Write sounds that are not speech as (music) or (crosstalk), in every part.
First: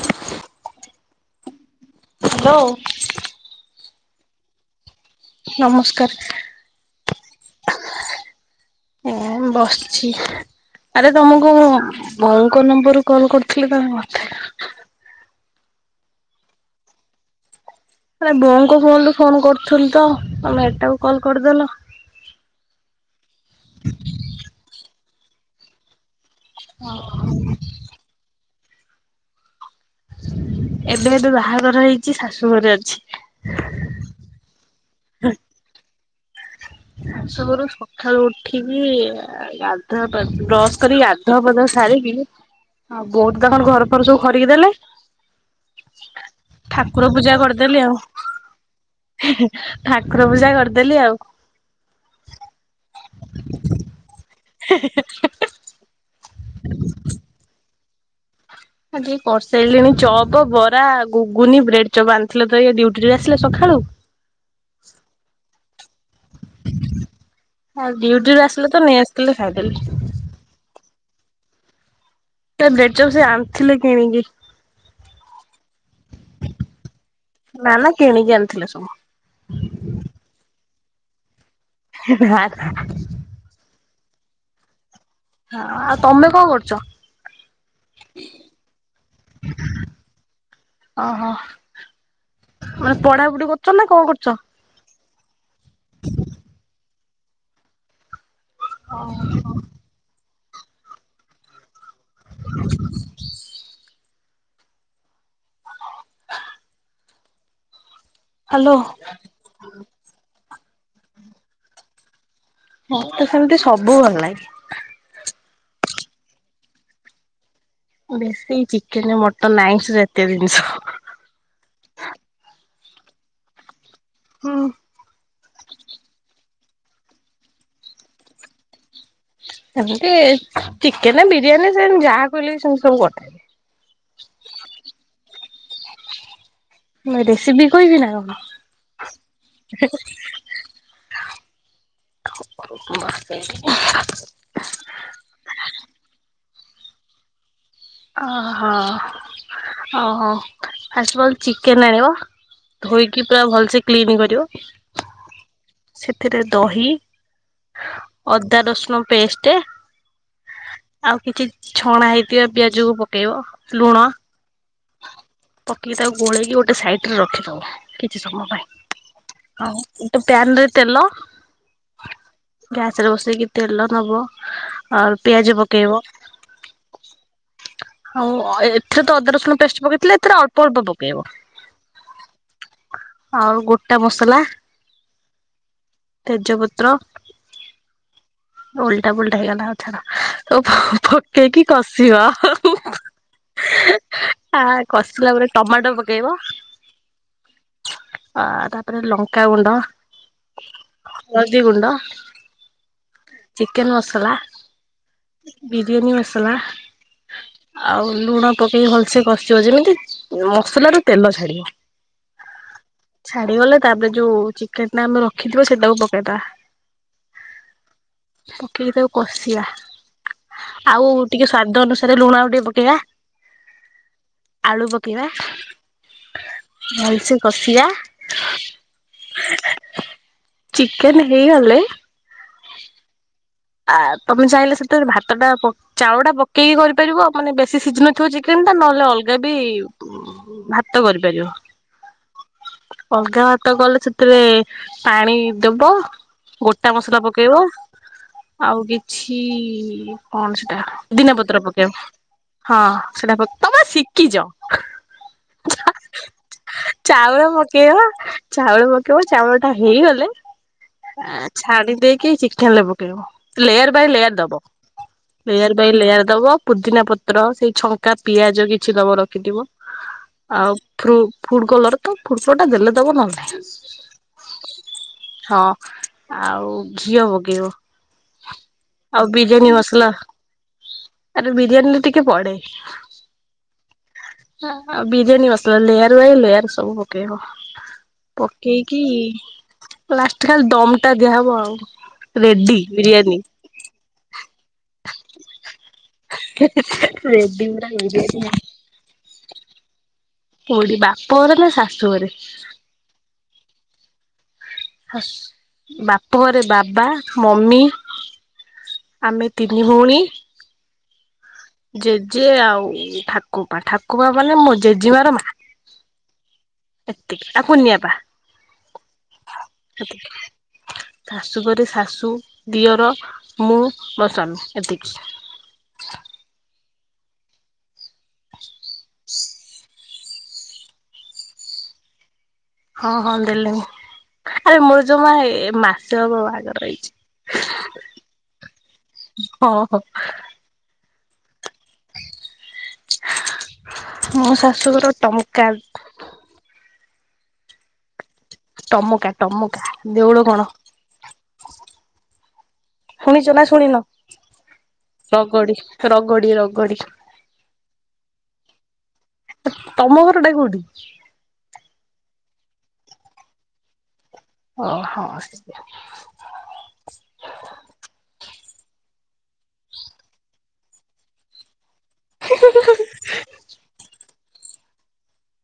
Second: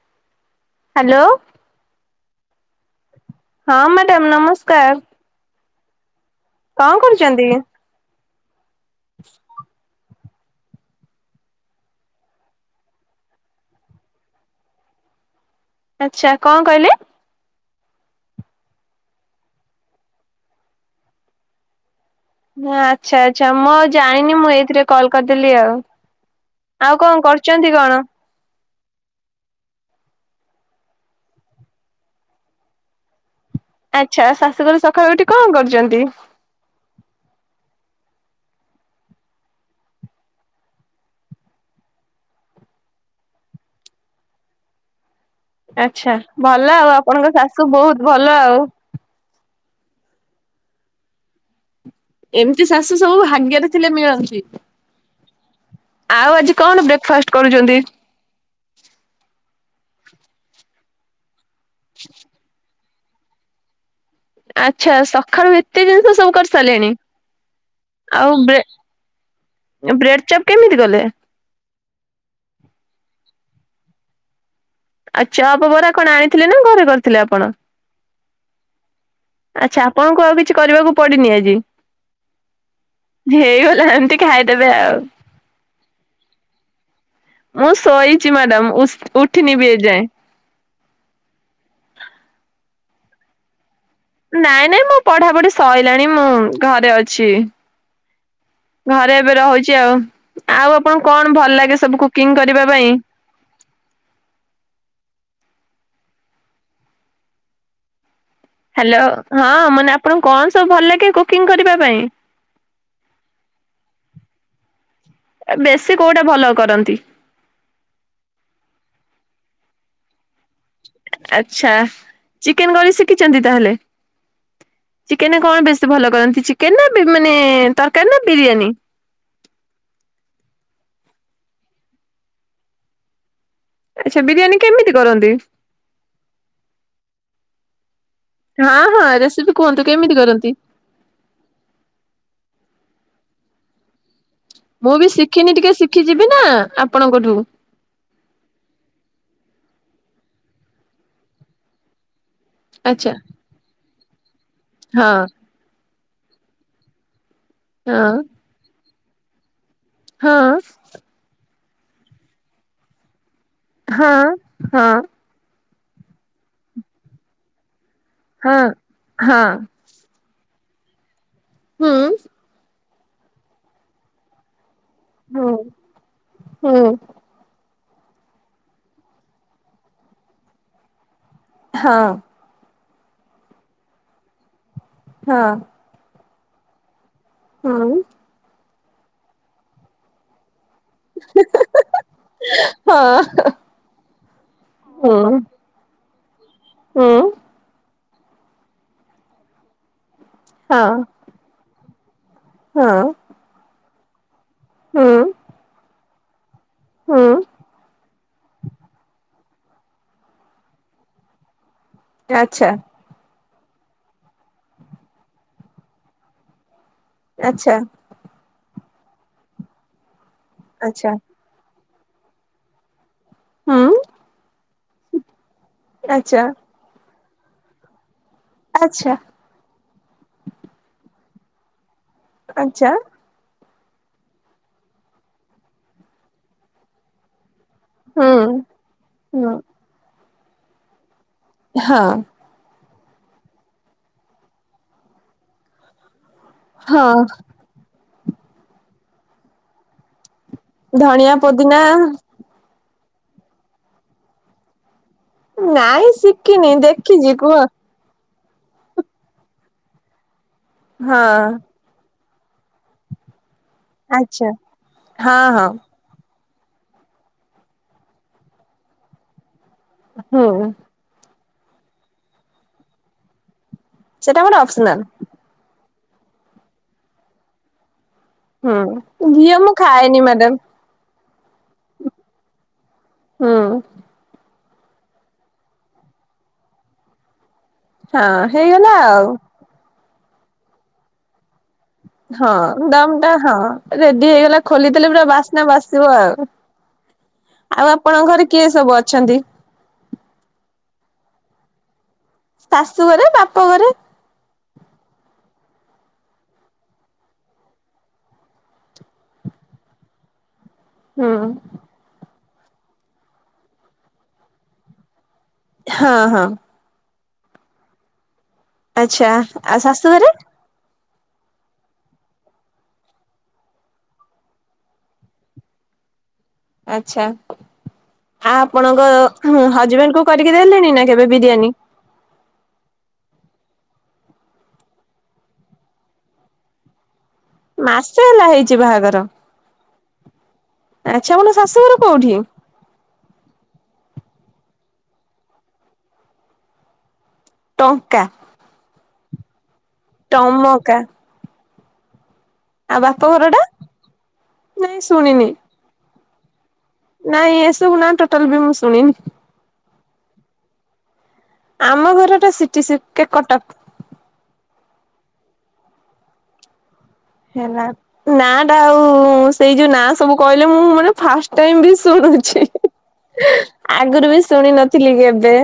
(unintelligible) Hello. Hello. ହଁ, madam ନମସ୍କାର। ନମସ୍କାର। କଣ କରୁଛନ୍ତି? ଏ ବସିଛି। ଆରେ ତମୁକୁ ବୋଉଙ୍କ ନମ୍ବରରୁୁ କଲ କରୁଥିଲି ତମେ (unintelligible) ଆଚ୍ଛା। କଣ କହିଲେ? ଆରେ ବୋଉଙ୍କ ଫୋନରୁ ଫୋନ କରୁଥିଲି ତ ତମେ ଏଟାକୁ କଲ କରିଦେଲ। କଲ କରିଦେଲି ଆଉ। ଆଉ କଣ କରୁଚନ୍ତି କଣ? ଏବେ ଏବେ ବାହାଘର ହେଇଛି ଶାଶୁ ଘରେ ଅଛି। ଆଚ୍ଛା ଶାଶୁଘରୁ ସଖାଳୁ ଉଠି କଣ କରୁଛନ୍ତି? ଶାଶୁ ଘରୁ ସଖାଳୁ ଉଠିକି ଆ ଗାଧୁଆ ପାଧୁ ବ୍ରଶ କରି ଗାଧୁଆ ପାଧୁଆ ସାରି କି ଆଉ ବୋଉ ତ ତାଙ୍କର ଘରଫର ସବୁ ଖରିକି ଦେଲେ ଆଚ୍ଛା ଭଲ ଆଉ ଠାକୁର ଆପଣଙ୍କ ପୂଜା ଶାଶୁ କରିଦେଲି ଆଉ ବହୁତ ଭଲ ଆଉ। ଠାକୁର ପୂଜା କରିଦେଲି ଆଉ। ଏମିତି ଶାଶୁ ସବୁ ଭାଗ୍ୟରେ ଥିଲେ ମିଳନ୍ତି। (unintelligible) ଆଉ ଆଜି କଣ ବ୍ରେକଫାଷ୍ଟ କରୁଚନ୍ତି? ଆଜି କରିସାରିଲିଣି ଚପ, ବରା, ଗୁଗୁନି, ବ୍ରେଡଚପ ଆଣିଥିଲେ ତ ଇଏ ଡି ଡିଉଟି ରୁ ଆସିଲେ ସଖାଳୁ? ଆଚ୍ଛା ସଖାଳୁ ଏତେ ଜିନିଷ ସବୁ କରି ସାରିଲେଣି। ଡ୍ୟୁଟିରୁ ଆଉ ଆସିଲେ ତ ନେଇ ଆସିଥିଲେ ଖାଇଦେଲି। ବ୍ରେ ବ୍ରେଡଚପ କେମିତି କଲେ? ସେ ବ୍ରେଡଚପ ସେ ଆଣିଥିଲେ କିଣିକି। ଆଉ ଚପ, ବରା କଣ ଆଣିଥିଲେ ନା ଘରେ କରିଥିଲେ ଆପଣ? ନା ନା କିଣିକି ଆଣିଥିଲେ ସବୁ। ଆଚ୍ଛା ଆପଣଙ୍କୁ ଆଉ କିଛି କରିବାକୁ ପଡିନି ଆଜି। ହ (unintelligible) ଟିକେ ଖାଇଦେବେ ଆଉ। ହଁ ଆଉ ତମେ କଣ କରୁଚ? ମୁଁ ଶୋଇଚି ମ୍ୟାଡାମ ମୁଁ ସୋ ଉ ଉଠିନି ବି ଏଯାଏଁ। ଓହୋ ମାନେ ପଢାପଢି କରୁଛ ନା କଣ କରୁଚ? ନାଇଁ ନାଇଁ ମୋ ପଢାପଢି ସଇଲାଣି ମୁଁ ଘରେ ଅଛି। ଘରେ ଏବେ ରହୁଛି ଆଉ ଆଉ ଆପଣଙ୍କୁ କଣ ଭଲ ଲାଗେ ସବୁ କୁ କୁକିଂ କରିବା ପାଇଁ? ହ୍ୟାଲୋ ହଁ ମାନେ ଆପଣଙ୍କୁ କଣ ସବୁ ଭଲ ଲାଗେ କୁକିଂ କରିବା ପାଇଁ? ମୋତେ ସେମିତି ସବୁ ଭଲ ଲାଗେ। ଏ ବେଶୀ କୋଉଟା ଭଲ କରନ୍ତି? ବେଶୀ ଚିକେନ ମଟନ୍ ଆଇଁଶ ଆଛା ଚିକେନ କରି ଶିଖିଛନ୍ତି ତାହେଲେ? ହଁ। କେନ କଣ ବେଶୀ ଭଲ କରନ୍ତି ଚିକେନ ନା ବି ମାନେ ତରକାରୀ ନା ବିରିୟାନୀ? ସେମିତି ଚିକେନ ବିରିୟାନୀ ସେମ୍ ଯାହା କହିଲେ ସେମତି ସବୁ କରିଦେବି। ଆଚ୍ଛା ବିରିୟାନୀ କେମିତି କରନ୍ତି? ମୁଁ ରେସିପି କହିବି ନା କଣ? ହଁ ହଁ ରେସିପି କୁହନ୍ତୁ କେମିତି କରନ୍ତି? (unintelligible) ମସ୍ତ (inaudible) ମୁଁ ବି ଶିଖିନି ଟିକେ ଶିଖି ଯିବି ନା ଆପଣଙ୍କଠୁ। ଓହୋ ଓହୋ ଫାଷ୍ଟ ଫଲ ଚିକେନ ଆଣିବ ଆଚ୍ଛା ଧୋଇକି ପୁରା ଭଲସେ କ୍ଲିନ କରିବ ହଁ। ସେଥିରେ ଦହି ହଁ ଅଦା ରସୁଣ ପେଷ୍ଟ ହଁ। ଆଉ କିଛି ଛଣା ହେଇଥିବ ପିଆଜ କୁ ପକେଇବ ଲୁଣ ହଁ ହଁ। ପକେଇକି ତାକୁ ଗୋଳେଇକି ଗୋଟେ ସାଇଡ ରେ ରଖିଦବ କିଛି ସମୟ ପାଇଁ ହଁ ହଁ ଆଉ ଗୋଟେ ପ୍ୟାନରେ ତେଲ ହଁ। ଗ୍ୟାସ ରେ ବସେଇକି ତେଲ ନବ ଆଉ ହୁଁ ପିଆଜ ପକେଇବ ହୁଁ ଆଉ ଅ ଏ ଏଥିରେ ତ ଅଦା ରସୁଣ ପେଷ୍ଟ ପକେଇଥିଲେ ଏଥିରେ ଅଳ୍ପ ଅଳ୍ପ ପକେଇବ ହଁ। ଆଉ ଗୋଟା ମସଲା ହଁ। ତେଜପତ୍ର ହଁ। ଓଲଟା ପୋଲଟା ହେଇଗଲା ଆଉ ଛାଡ଼ ଓ ପ ପକେଇକି କଷିବ ହଁ ଆ କଷିଲା ପରେ ଟମାଟୋ ପକେଇବ। ଉଁ। ଆ ତାପରେ ଲଙ୍କା ଗୁଣ୍ଡ ହଁ ହଳଦୀ ଗୁଣ୍ଡ। ହଁ ଚିକେନ ମସଲା ହୁଁ ବିରିୟାନୀ ମସଲା। ହୁଁ ଆଉ ଲୁଣ ପକେଇ ଭଲସେ କ ଚିବ ଯେମିତି ମସଲା ରୁ ତେଲ ଛାଡିବ। ଆଚ୍ଛା। ଛାଡିଗଲେ ତାପରେ ଯୋଉ ଚିକେନ ଟା ଆମେ ରଖିଥିବ ସେଟାକୁ ପକେଇଦବା। ଆଚ୍ଛା। ପକେଇକି ତାକୁ କଷିବା ଆଚ୍ଛା ଆଉ ଟିକେ ସ୍ଵାଦ ଅନୁସାରେ ଲୁଣ ଆଉ ଟିକେ ପକେଇବା। ହୁଁ ଆଳୁ ପକେଇବା। ଆଚ୍ଛା। ଭଲସେ କଷିଆ। ଆଚ୍ଛା। ଚିକେନ ହେଇଗଲେ। ଆଚ୍ଛା। ଆ ତମେ ଚାହିଁଲେ ସେଥିରେ ଭାତ ଟା ପ ଚାଉଳ ଟା ପକେଇକି କରିପାରିବ ମାନେ ବେ ଶି ସିଝି ନଥିବ ହୁଁ ଚିକେନ ଟା ନହେଲେ ଅଲଗା ହୁଁ ବି ଉଁ ଭାତ କରିବ ହଁ। ଅଲଗା ଭାତ କଲେ ସେଥିରେ ପାଣି ଦବ ଗୋଟା ହଁ ମସଲା ପକେଇବ। ଆଉ କିଛି କଣ ସେଟା ପୋଦିନା ପତ୍ର ପକେଇବ ହଁ। ସେଟା ପ ତମେ ଶିଖିଚ। ନାଇଁ ଶିଖିନି ଦେଖିଛି ଚାଉଳ କୁହ। ପକେଇବ ଚାଉଳ ପକେଇବ ଚାଉଳ ଟା ହେଇଗଲେ ହଁ ଆ ଛାଣି ଦେଇକି ଚିକେନ ଲେ ପକେଇଦବ। ଲେୟାର ବାଇ ଲେୟାର ଆଚ୍ଛା ଦବ ହଁ ହଁ ଲେୟାର ବାଇ ଲେୟାର ଦବ। ପୁଦିନା ପତ୍ର ସେଇ ଛଙ୍କା ପିଆଜ କିଛି ଦବ ରଖିଥିବ ଆଉ ଫ୍ରୁ ଫୁଡ କଲର ତ ଫୁଡ କଲର ଟା ଦେଲେ ଦବ ନହେଲେ ନାଇ। ସେଟା ଗୋଟେ ଅପସନାଲ। ଆଉ ଘିଅ ପକେଇବ। ଆଉ ହୁଁ ଘିଅ ବିରିୟାନୀ ମୁଁ ମସଲା ଖାଏନି ମ୍ୟାଡାମ। ଆରେ ବିରିୟାନି ରେ ଟିକେ ପଡେ। ହୁଁ ହଁ ଆଉ biryani masala layer by layer ସବୁ ପକେଇବ। ହଁ ହେଇଗଲା ପକେଇକି ଆଉ। ଲାଷ୍ଟ କୁ ଖାଲି ଦମ ଟା ଦିଆହେବ ଆଉ। ହଁ ରେଡି ଦମ ଟା ବିରିୟାନୀ ହଁ ରେଡି ହେଇଗଲା ଖୋଲିଦେଲେ ପୁରା ବାସ୍ନା ବାସ ସିବ ଆଉ। ଆଉ ଆପଣଙ୍କ ଘରେ କିଏ ସବୁ ଅଛନ୍ତି? କୋଉଠି ବାପଘରେ ନା ଶାଶୁଘରେ। ଶାଶୁ ଘରେ ବାପ ଘରେ। ଶାଶ ବାପ ଘରେ ବାବା ମମି। ଆମେ ତିନି ଭଉଣୀ। ହୁଁ। ଯିଏ ଆଉ ଠାକୁପା ଠାକୁପା ମାନେ ମୋ ଜେଜେମାର ମା। ହଁ ହଁ। ଏତିକି ଆଉ କୁନିଆପା। ଆଚ୍ଛା ଆଉ ଶାଶୁ ଏତିକି ଘରେ। ଶାଶୁ ଘରେ ଶାଶୁ ଦିଅର। ମୁଁ ମୋ ସ୍ୱାମୀ ଏତିକି। ଆଚ୍ଛା। ଆପଣଙ୍କ ଉଁ ହଜବେଣ୍ଡ କୁ କରିକି ଦେଲେଣି ନା କେବେ ବିରିୟାନୀ। ହଁ ହଁ ଦେଲିଣି ଆରେ ମୋର ଜମା ଏ ମାସେ ହବ ବାହାଘର ହେଇଚି। ମାସ ହେଲା ହେଇଛି ବାହାଘର। ହଁ ଆଚ୍ଛା ମୋର ଶାଶୁଘର କୋଉଠି? ମୋ ଶାଶୁଘର ଟଙ୍କା। ଟଙ୍କା। ଟମକା ଟମ ଟମକା। ଆଉ ବାପ ଘର ଶୁଣିଛ ଟା? ନାଁ ଶୁଣିନ ନାଇଁ ଶୁଣିନି ରଗଡି ରଗଡି ରଗ ନାଇଁ ଏସବୁ ନାଁ ଟୋଟାଲି ବି ମୁଁ ଶୁଣିନି। ତମ ଘରଟା କୋଉଠି? ଆମ ଘର ଟା ସିଟି ସି କଟକ। ଓ ହଁ (inaudible) ହେଲା ନାଟା ଆଉ ସେଇ ଯୋଉ ନାଁ ସବୁ କହିଲେ ମୁଁ ଫାଷ୍ଟ ଟାଇମ୍ ବି ଶୁଣୁଛି (inaudible) ଆଗରୁ ବି ଶୁଣି ନଥିଲି କେବେ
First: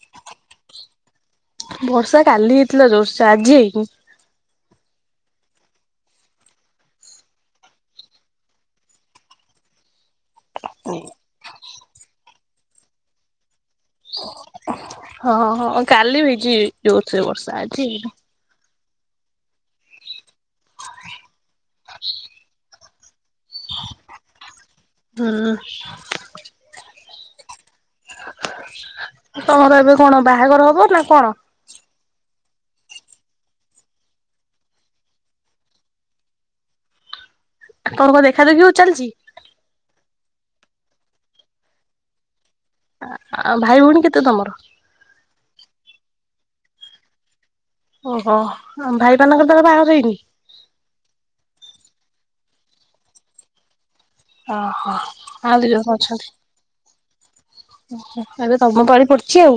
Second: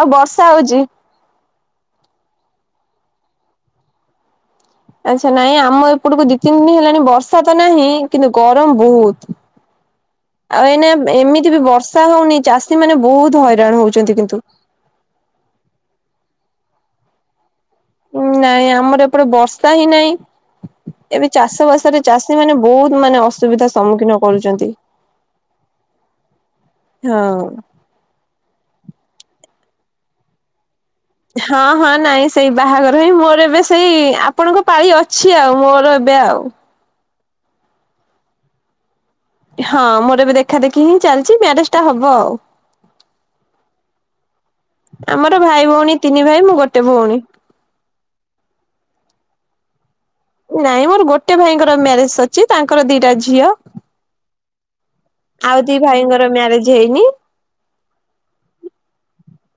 ଆଉ ବର୍ଷା ହଉଛି। ବର୍ଷା କାଲି ହେଇଥିଲା ଜୋରସେ ଆଜି ହେଇନି। ଆଛା ନାଇଁ ଆମ ଏପଟକୁ ଦି ତିନି ଦିନ ହେଲାଣି ବର୍ଷା ତ ନାହିଁ କିନ୍ତୁ ଗରମ ବହୁତ। (inaudible) ଆଉ ଏଇନା ଏମିତି ବି ବର୍ଷା ହଉନି ଚାଷୀ ମାନେ ବହୁତ ହଇରାଣ ହଉଛନ୍ତି କିନ୍ତୁ ହଁ ହଁ କାଲିବି ହେଇଛି ଯୋରସେ ବର୍ଷା ଆଜି ହେଇନି। ନାଇଁ ଆମର ଏପଟେ ବର୍ଷା ହିଁ ନାହିଁ ଏବେ ଚାଷ ବାସରେ ଚାଷୀ ମାନେ ବହୁତ ମାନେ ଅସୁବିଧା ସମ୍ମୁଖୀନ କରୁଛନ୍ତି। ହୁଁ। ହଁ ତମର ଏବେ କଣ ବାହାଘର ହବ? ନା କଣ ତମର ହଁ ହଁ ନାଇଁ ସେଇ ବାହାଘର ହେଇ ମୋର ଏବେ ସେଇ ଆପଣଙ୍କ ପାଳି ଅଛି ଆଉ ମୋର ଏବେ ଆଉ ତମର କଣ ଦେଖା ଦେଖି ଚାଲିଛି ହଁ ମୋର ଏବେ ଦେଖା ଦେଖି ହିଁ ଚାଲିଛି ମ୍ୟାରେଜ ଟା ହବ। ଆଉ ଭାଇ ଭଉଣୀ କେତେ ତମର? ଆମର ଭାଇ ଭଉଣୀ ତିନି ଭାଇ ମୁଁ ଗୋଟେ ଭଉଣୀ। ଓହୋ ଭାଇମାନଙ୍କର ତାହେଲେ ବାହାଘର ହେଇନି? ନାଇଁ ମୋର ଗୋଟେ ଭାଇଙ୍କର ମ୍ୟାରେଜ ସରିଛି ତାଙ୍କର ଦିଟା ଝିଅ। ଓ ହୋ। ଆଉ ଦି ଭାଇଙ୍କର ମ୍ୟାରେଜ ହେଇନି। ଏବେ ତମ ପାଳି ପଡିଛି ଆଉ।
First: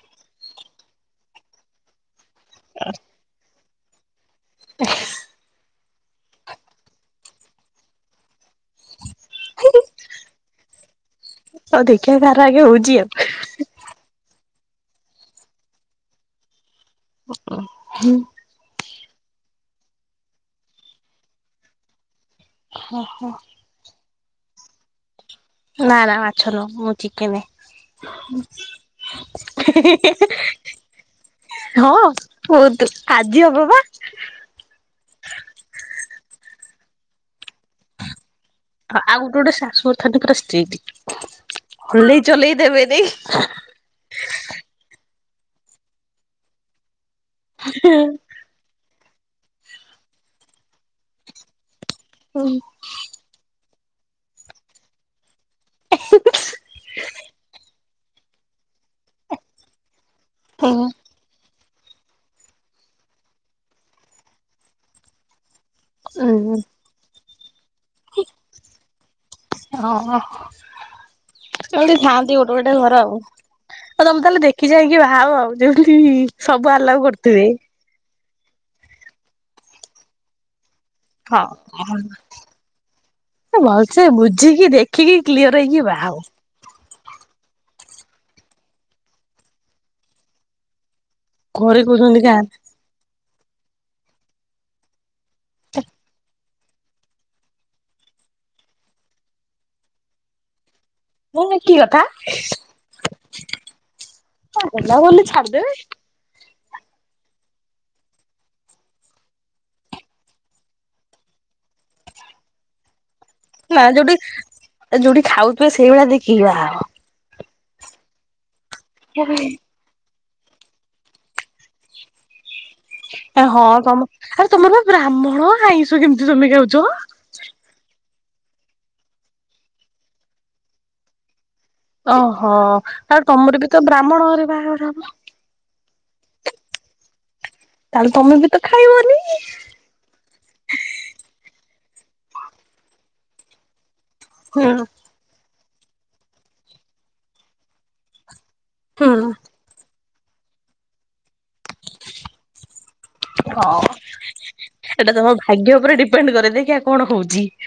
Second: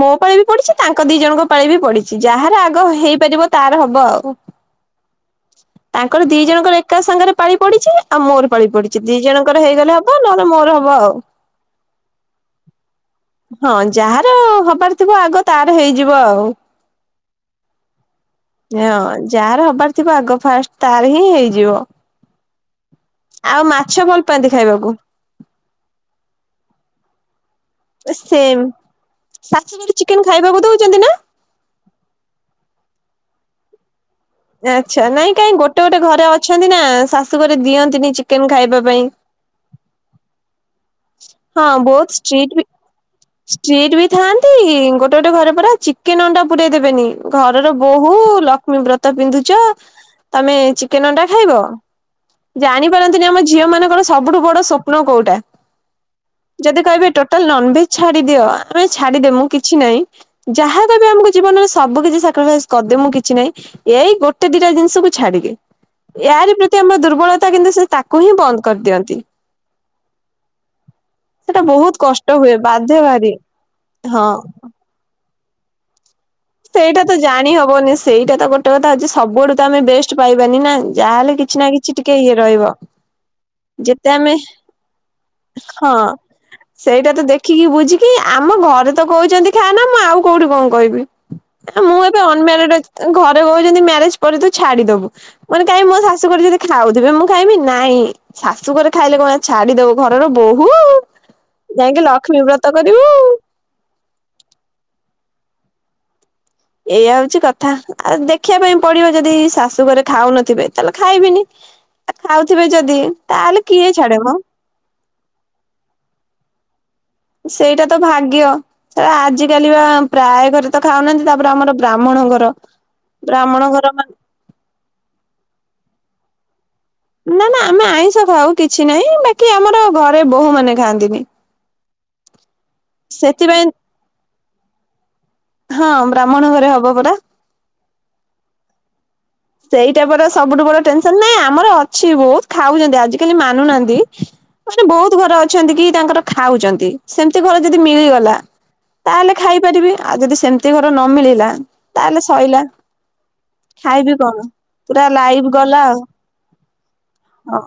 ମୋ ପରେ ବି ପଡିଛି ତାଙ୍କ ଦି ଜଣଙ୍କ ପାଳି ବି ପଡିଛି ଯାହାର ଆଗ ହେଇପାରିବ ତାର ହବ ଆଉ (inaudible) ତାଙ୍କର ଦି ଜଣଙ୍କର ଏକା ସାଙ୍ଗରେ ପାଳି ପଡିଛି ଆଉ ମୋର ପାଳି ପଡିଛି ଦି ଜଣଙ୍କର ହେଇଗଲେ ହବ ନହେଲେ ମୋର ହବ ଆଉ ହଉ ଦେଖିବା କାର ଆଗେ ହଉଛି ଆଉ ହଁ ଯାହାର ହବାର ଥିବ ଆଗ ତାର ହେଇଯିବ ଆଉ। ଓ ହୁଁ। ଯାହାର ହବାର ଥିବ ଆଗ ଫାଷ୍ଟ ତାର ହିଁ ହେଇଯିବ। ଆଉ ମାଛ ଭଲ ପାଆନ୍ତି ଖାଇବାକୁ? ନାଁ ନାଁ ମାଛ ନୁହେଁ ମୁଁ ଚିକେନେ। ସେମ୍। ଶାଶୁଘରେ ଚିକେନ ଖାଇବାକୁ (unintelligible) ଦଉଛନ୍ତି ନା? (unintelligible) ହଁ ହୁଅନ୍ତୁ ଆଜି ହବ ବା ଆଚ୍ଛା ନାଇଁ କାଇଁ ଗୋଟେ ଗୋଟେ ଘରେ ଅଛନ୍ତି ନା ଶାଶୁ ଘରେ ଦିଅନ୍ତିନି ଚିକେନ ଖାଇବା ଆଉ ପାଇଁ। ଗୋଟେ ଗୋଟେ ଶାଶୁୁଘରଥାନ୍ତି ପୁରା ସ୍ତିଟି। ହଁ ବହୁତ ଷ୍ଟିଟ ବି ଥାନ୍ତି ଗୋଟେ ଗୋଟ ଗୋଟେ ଘରେ ପୁରା ଚିକେନ ଅଣ୍ଡା ପୁରେଇ ଦେବେନି ଘର ବୋହୂ ଲକ୍ଷ୍ମୀ ବ୍ରତ ପିନ୍ଧୁଛ ତମେ ଚିକେନ ଅଣ୍ଡା ଖାଇବ ହୁଁ ଜାଣିପାରନ୍ତିନି ଆମ ଝିଅ ମାନେ କଣ ସବୁଠୁ ବଡ ସ୍ୱପ୍ନ କୋଉଟା ଯଦି କହିବେ ଟୋଟାଲ ନନଭେଜ ଛାଡି ଦିଅ ଆମେ ଛାଡିଦମୁ କିଛି ନାହିଁ ହୁଁ ଯାହାଦେବେ ଆମକୁ ଜୀବନରେ ସବୁ କିଛି ସାକ୍ରିଫାଇଜ୍ କରିଦେବି ମୁଁ କିଛି ନାହିଁ ଏଇ ଗୋଟେ ଦିଟା ଜିନିଷକୁ ଛାଡିକି ୟାରି ପ୍ରତି ଆମର ଦୁର୍ବଳତା କିନ୍ତୁ ସେ ତାକୁ ହିଁ ବନ୍ଦ କରିଦିଅନ୍ତି। ସେଟା ବହୁତ ସେମିତି କଷ୍ଟ ଥାଆନ୍ତି ଗୋଟେ ହୁଏ ଗୋଟେ ବାଧେ ଘର ଆଉ ଭାରି ଆଉ ତମେ ହଁ। ତାହେଲେ ଦେଖିଛାହିକି ବା ଆଉ ଆଉ ଯଉଠି ଇ ସେଇଟା ତ ଜାଣି ହବନି ସେଇଟା ତ ଗୋଟେ କଥା ହଉଛି ସବୁ ଆଡୁ ତ ଆମେ ବେଷ୍ଟ ପାଇବାନି ନା। ଯାହାହେଲେ ହଁ କିଛି ନା କିଛି ଟିକେ ଇଏ ରହିବ ଭଲସେ ଯେତେ ଆମେ ବୁଝିକି ଦେଖିକି କ୍ଲିୟର ହେଇକି ହଁ ବାହା ହୁଅ ସେଇଟା ତ ଦେଖ ଦେଖିକି ବୁଝିକି ଆମ ଘରେ ତ କହୁଛନ୍ତି ଖାନା ମୁଁ ଆଉ କୋଉଠି କଣ କହିବି? ଘରେ ମୁଁ କହୁଛନ୍ତି ଏବେ କାଁ ଅନମାରଡ ଅଛି ଘରେ କହୁଛନ୍ତି ମ୍ୟାରେଜ ପରେ ତୁ ଛାଡିଦବୁ ମାନେ କାଇଁ ମୋ ଶାଶୁ ଘରେ ଯଦି ଖାଉଥିବେ ମୁଁ ଖାଇବିନି ନାଇଁ ଶାଶୁଘରେ ଖାଇଲେ କଣ ଛାଡି ଦବୁ ଘରର ବୋହୂ। ମୁଁ କି କଥା ଲକ୍ଷ୍ମୀ ବ୍ରତ କରିବୁ। ହେଲା ବୋଲି ଛାଡ଼ି ଛାଡି ଦେବି। ଏଇଆ ହଉଛି କଥା ଆଉ ଦେଖିବା ପାଇଁ ପଡିବ ଯଦି ଶାଶୁ ଘରେ ଖାଉନଥିବେ ତାହେଲେ ଖାଇବିନି। ଆ ଖାଉଥିବେ ଯଦି ତାହେଲେ ନା କିଏ ଛାଡେ ମ ଯୋଉଠି-ଯୋଉଠି ଖାଉଥିବେ ସେଇଭଳିଆ ଦେଖିକି ବାହା ହବ। ସେଇଟା ତ ଭାଗ୍ୟ ଶଳା ହୁଅ ଆଜିିକାଲି ବା ପ୍ରାୟ ଘରେ ତ ଖାଉନାହାନ୍ତି ତାପରେ ଆମର ବ୍ରାହ୍ମଣ ଘର। ଏ ବ୍ରାହ୍ମଣ ହଁ ଘର ତମ ମାନେ ଆରେ ତମର ପା ବ୍ରାହ୍ମଣ ଆଇଁଷ କେମିତି ତମେ ଖାଉଛ? ନା ନା ଆମେ ଆଇଁଷ ଖାଉ କିଛି ନାହିଁ ବାକି ଆମର ଘରେ ବୋହୁ ମାନେ ଖାଆନ୍ତିନି। ଅହୋ ତାଲେ ତମର ସେଥିପାଇଁ ବି ତ ବ୍ରାହ୍ମଣ ଘରେ ବାହାଘର ହବ। ହଁ ବ୍ରାହ୍ମଣ ଘରେ ହବ ପରା। ତାହେଲେ ତମେ ବି ତ ଖାଇବନି? ସେଇଟାପରା ସବୁଠୁ ବଡ ଟେନସନ୍ ନାଁ ଆମର ଅଛି ବହୁତ ଖାଉଛନ୍ତି ଆଜିିକାଲି ମାନୁନାହାନ୍ତି। ହୁଁ ମାନେ ବହୁତ ଘର ଅଛନ୍ତି କି ତାଙ୍କର ଖାଉଛନ୍ତି, ସେମିତି ଘର ଯଦି ମିଳିଗଲା ହୁଁ ତାହେଲେ ଖାଇପାରିବି ଆଉ ଯଦି ସେମିତି ଘର ନ ମିଳିଲା ତାହେଲେ ସଇଲା ହଉ ଖାଇବ୍ କଣ, ପୁରା ଏଇଟା ତମ ଲାଇଫ୍ ଭାଗ୍ୟ ଗଲା ଉପରେ ଆଉ, ଡିପେଣ୍ଡ କରେ ଦେଖିଆ କଣ ହଉଛି। ହ।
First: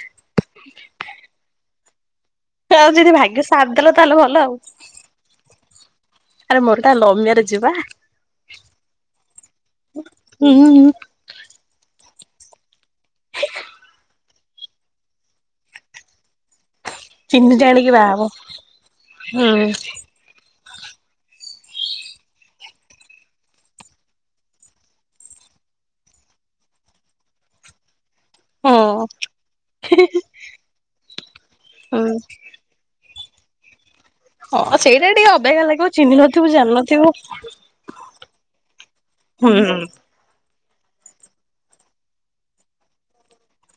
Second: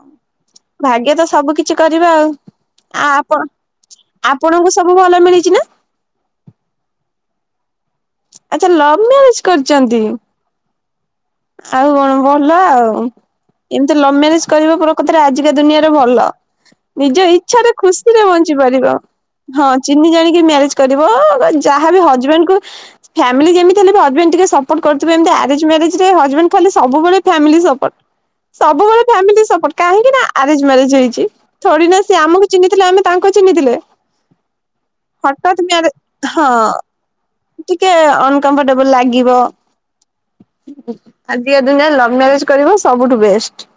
ଭାଗ୍ୟ ତ ସବୁ କିଛି କରିବା ଆଉ। ଆଉ ଯଦି ଭାଗ୍ୟ ଆପ ସାଥ ଦେଲା ତାହେଲେ ଭଲ ଆଉ ଆପଣଙ୍କୁ ସବୁ ଭଲ ମିଳିଚି ନା? ଆରେ ମୋରଟା ଲଭ୍ ମ୍ୟାରଜ୍ ବା। ଆଚ୍ଛା ଲଭ ମ୍ୟାରେଜ କରିଚନ୍ତି? ହୁଁ ଭଲ ଆଉ, ଏମିତି ଲଭ୍ ମ୍ୟାରେଜ୍ କରିବା ପ୍ରକୃତରେ ଆଜିକା ଦୁନିଆରେ ଭଲ। ନିଜ ଚିହ୍ନି ଇଚ୍ଛାରେ, ଜାଣିକି ବାହାହବ ଖୁସିରେ ବଞ୍ଚି ପାରିବ, ହୁଁ ହଁ ଚିହ୍ନି ଜାଣିକି ମ୍ୟାରେଜ୍ କରିବ, ଯାହା ବି ହଜବେଣ୍ଡ କୁ ଫ୍ୟାମିଲି ଯେମିତି ହେଲେ ହଜବେଣ୍ଡ ଟିକେ ସପୋର୍ଟ କରୁଥିବେ ଏମିତି ଆରେଜ୍ ମ୍ୟାରେଜ୍ ସେଇ ହଜଵେନ୍ଟ ଖାଲି ସବୁବେଳେ ଫାମିଲି ସପୋର୍ଟ ହୁଁ ସବୁବେଳେ ଫ୍ୟାମିଲି ସପୋର୍ଟ କାହିଁକି ନା ଆରେଞ୍ଜ୍ ମ୍ୟାରେଜ୍ ହେଇଛି, ଥୋଡିନା ହୁଁ ସେ ଆମକୁ ଚିହ୍ନିଥିଲେ ଆମେ ତାଙ୍କୁ ଚିହ୍ନିଥିଲେ? ହଁ, ସେଇଟା ଟିକେ ହଠାତ୍ ଅଵାଗିଆ ମ୍ୟାରେ ଲାଗିବ ଚିହ୍ନ ହଁ। ନଥିବୁ ଜାଣନଥିବୁ। ଟିକେ ଅନକମ୍ଫର୍ଟେବୁଲ୍ ଲାଗିବ। ହୁଁ ଆଜିକା ଦୁନିଆରେ ଲଭ୍ ମ୍ୟାରେଜ୍ କରିବ ସବୁଠୁ ବେଷ୍ଟ।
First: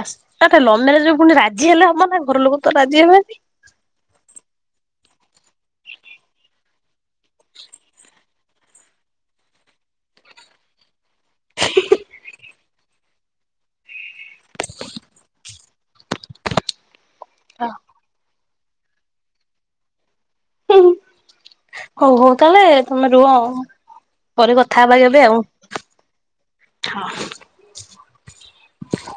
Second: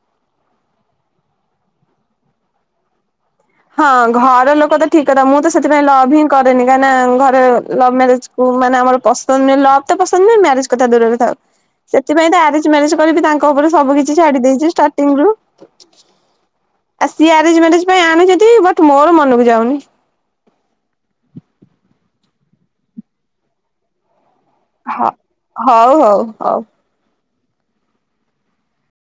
ଆସ ଗୋଟେ ଲଭ୍ ମ୍ୟାରେଜ୍ କୁ ପୁଣି ରାଜି ହେଲେ ହବ ନା। ଘର ଲୋକ ତ ରାଜି ହେବନି। ଘ ଲୋକ ତ ଠିକ୍ କଥା। ମୁଁ ତ ସେଥିପାଇଁ ଲଭ୍ ହିଁ କରେନି। କାହିଁକି ଘରେ ଲଭ୍ ମ୍ୟାରେଜ କୁ ମାନେ ଆମର ପସନ୍ଦ ଲଭ ତ ପସନ୍ଦ ନୁହଁ ମ୍ୟାରେଜ କଥା ଦୂରରେ ଥାଉ। ସେଥିପାଇଁ ତ ଆରେଜ ମ୍ୟାରେଜ କରି ବି ତାଙ୍କ ଉପରେ ସବୁ କିଛି ଛାଡି ଦେଇଛୁ ଷ୍ଟାର୍ଟିଙ୍ଗରୁ। (unintelligible) ସିଏ ଆରେଞ୍ଜ ମ୍ୟାରେଜ ପାଇଁ ଆଣିଛନ୍ତି ବଟ୍ ମୋର ମନକୁ ଯାଉନି। ହୁଁ ହଉ ହଉ ତାହେଲେ ତମେ ରୁହ। ପରେ କଥା ହ ହବା କେବେ ଆଉ ହଉ ହଉ ହଉ। ହଁ।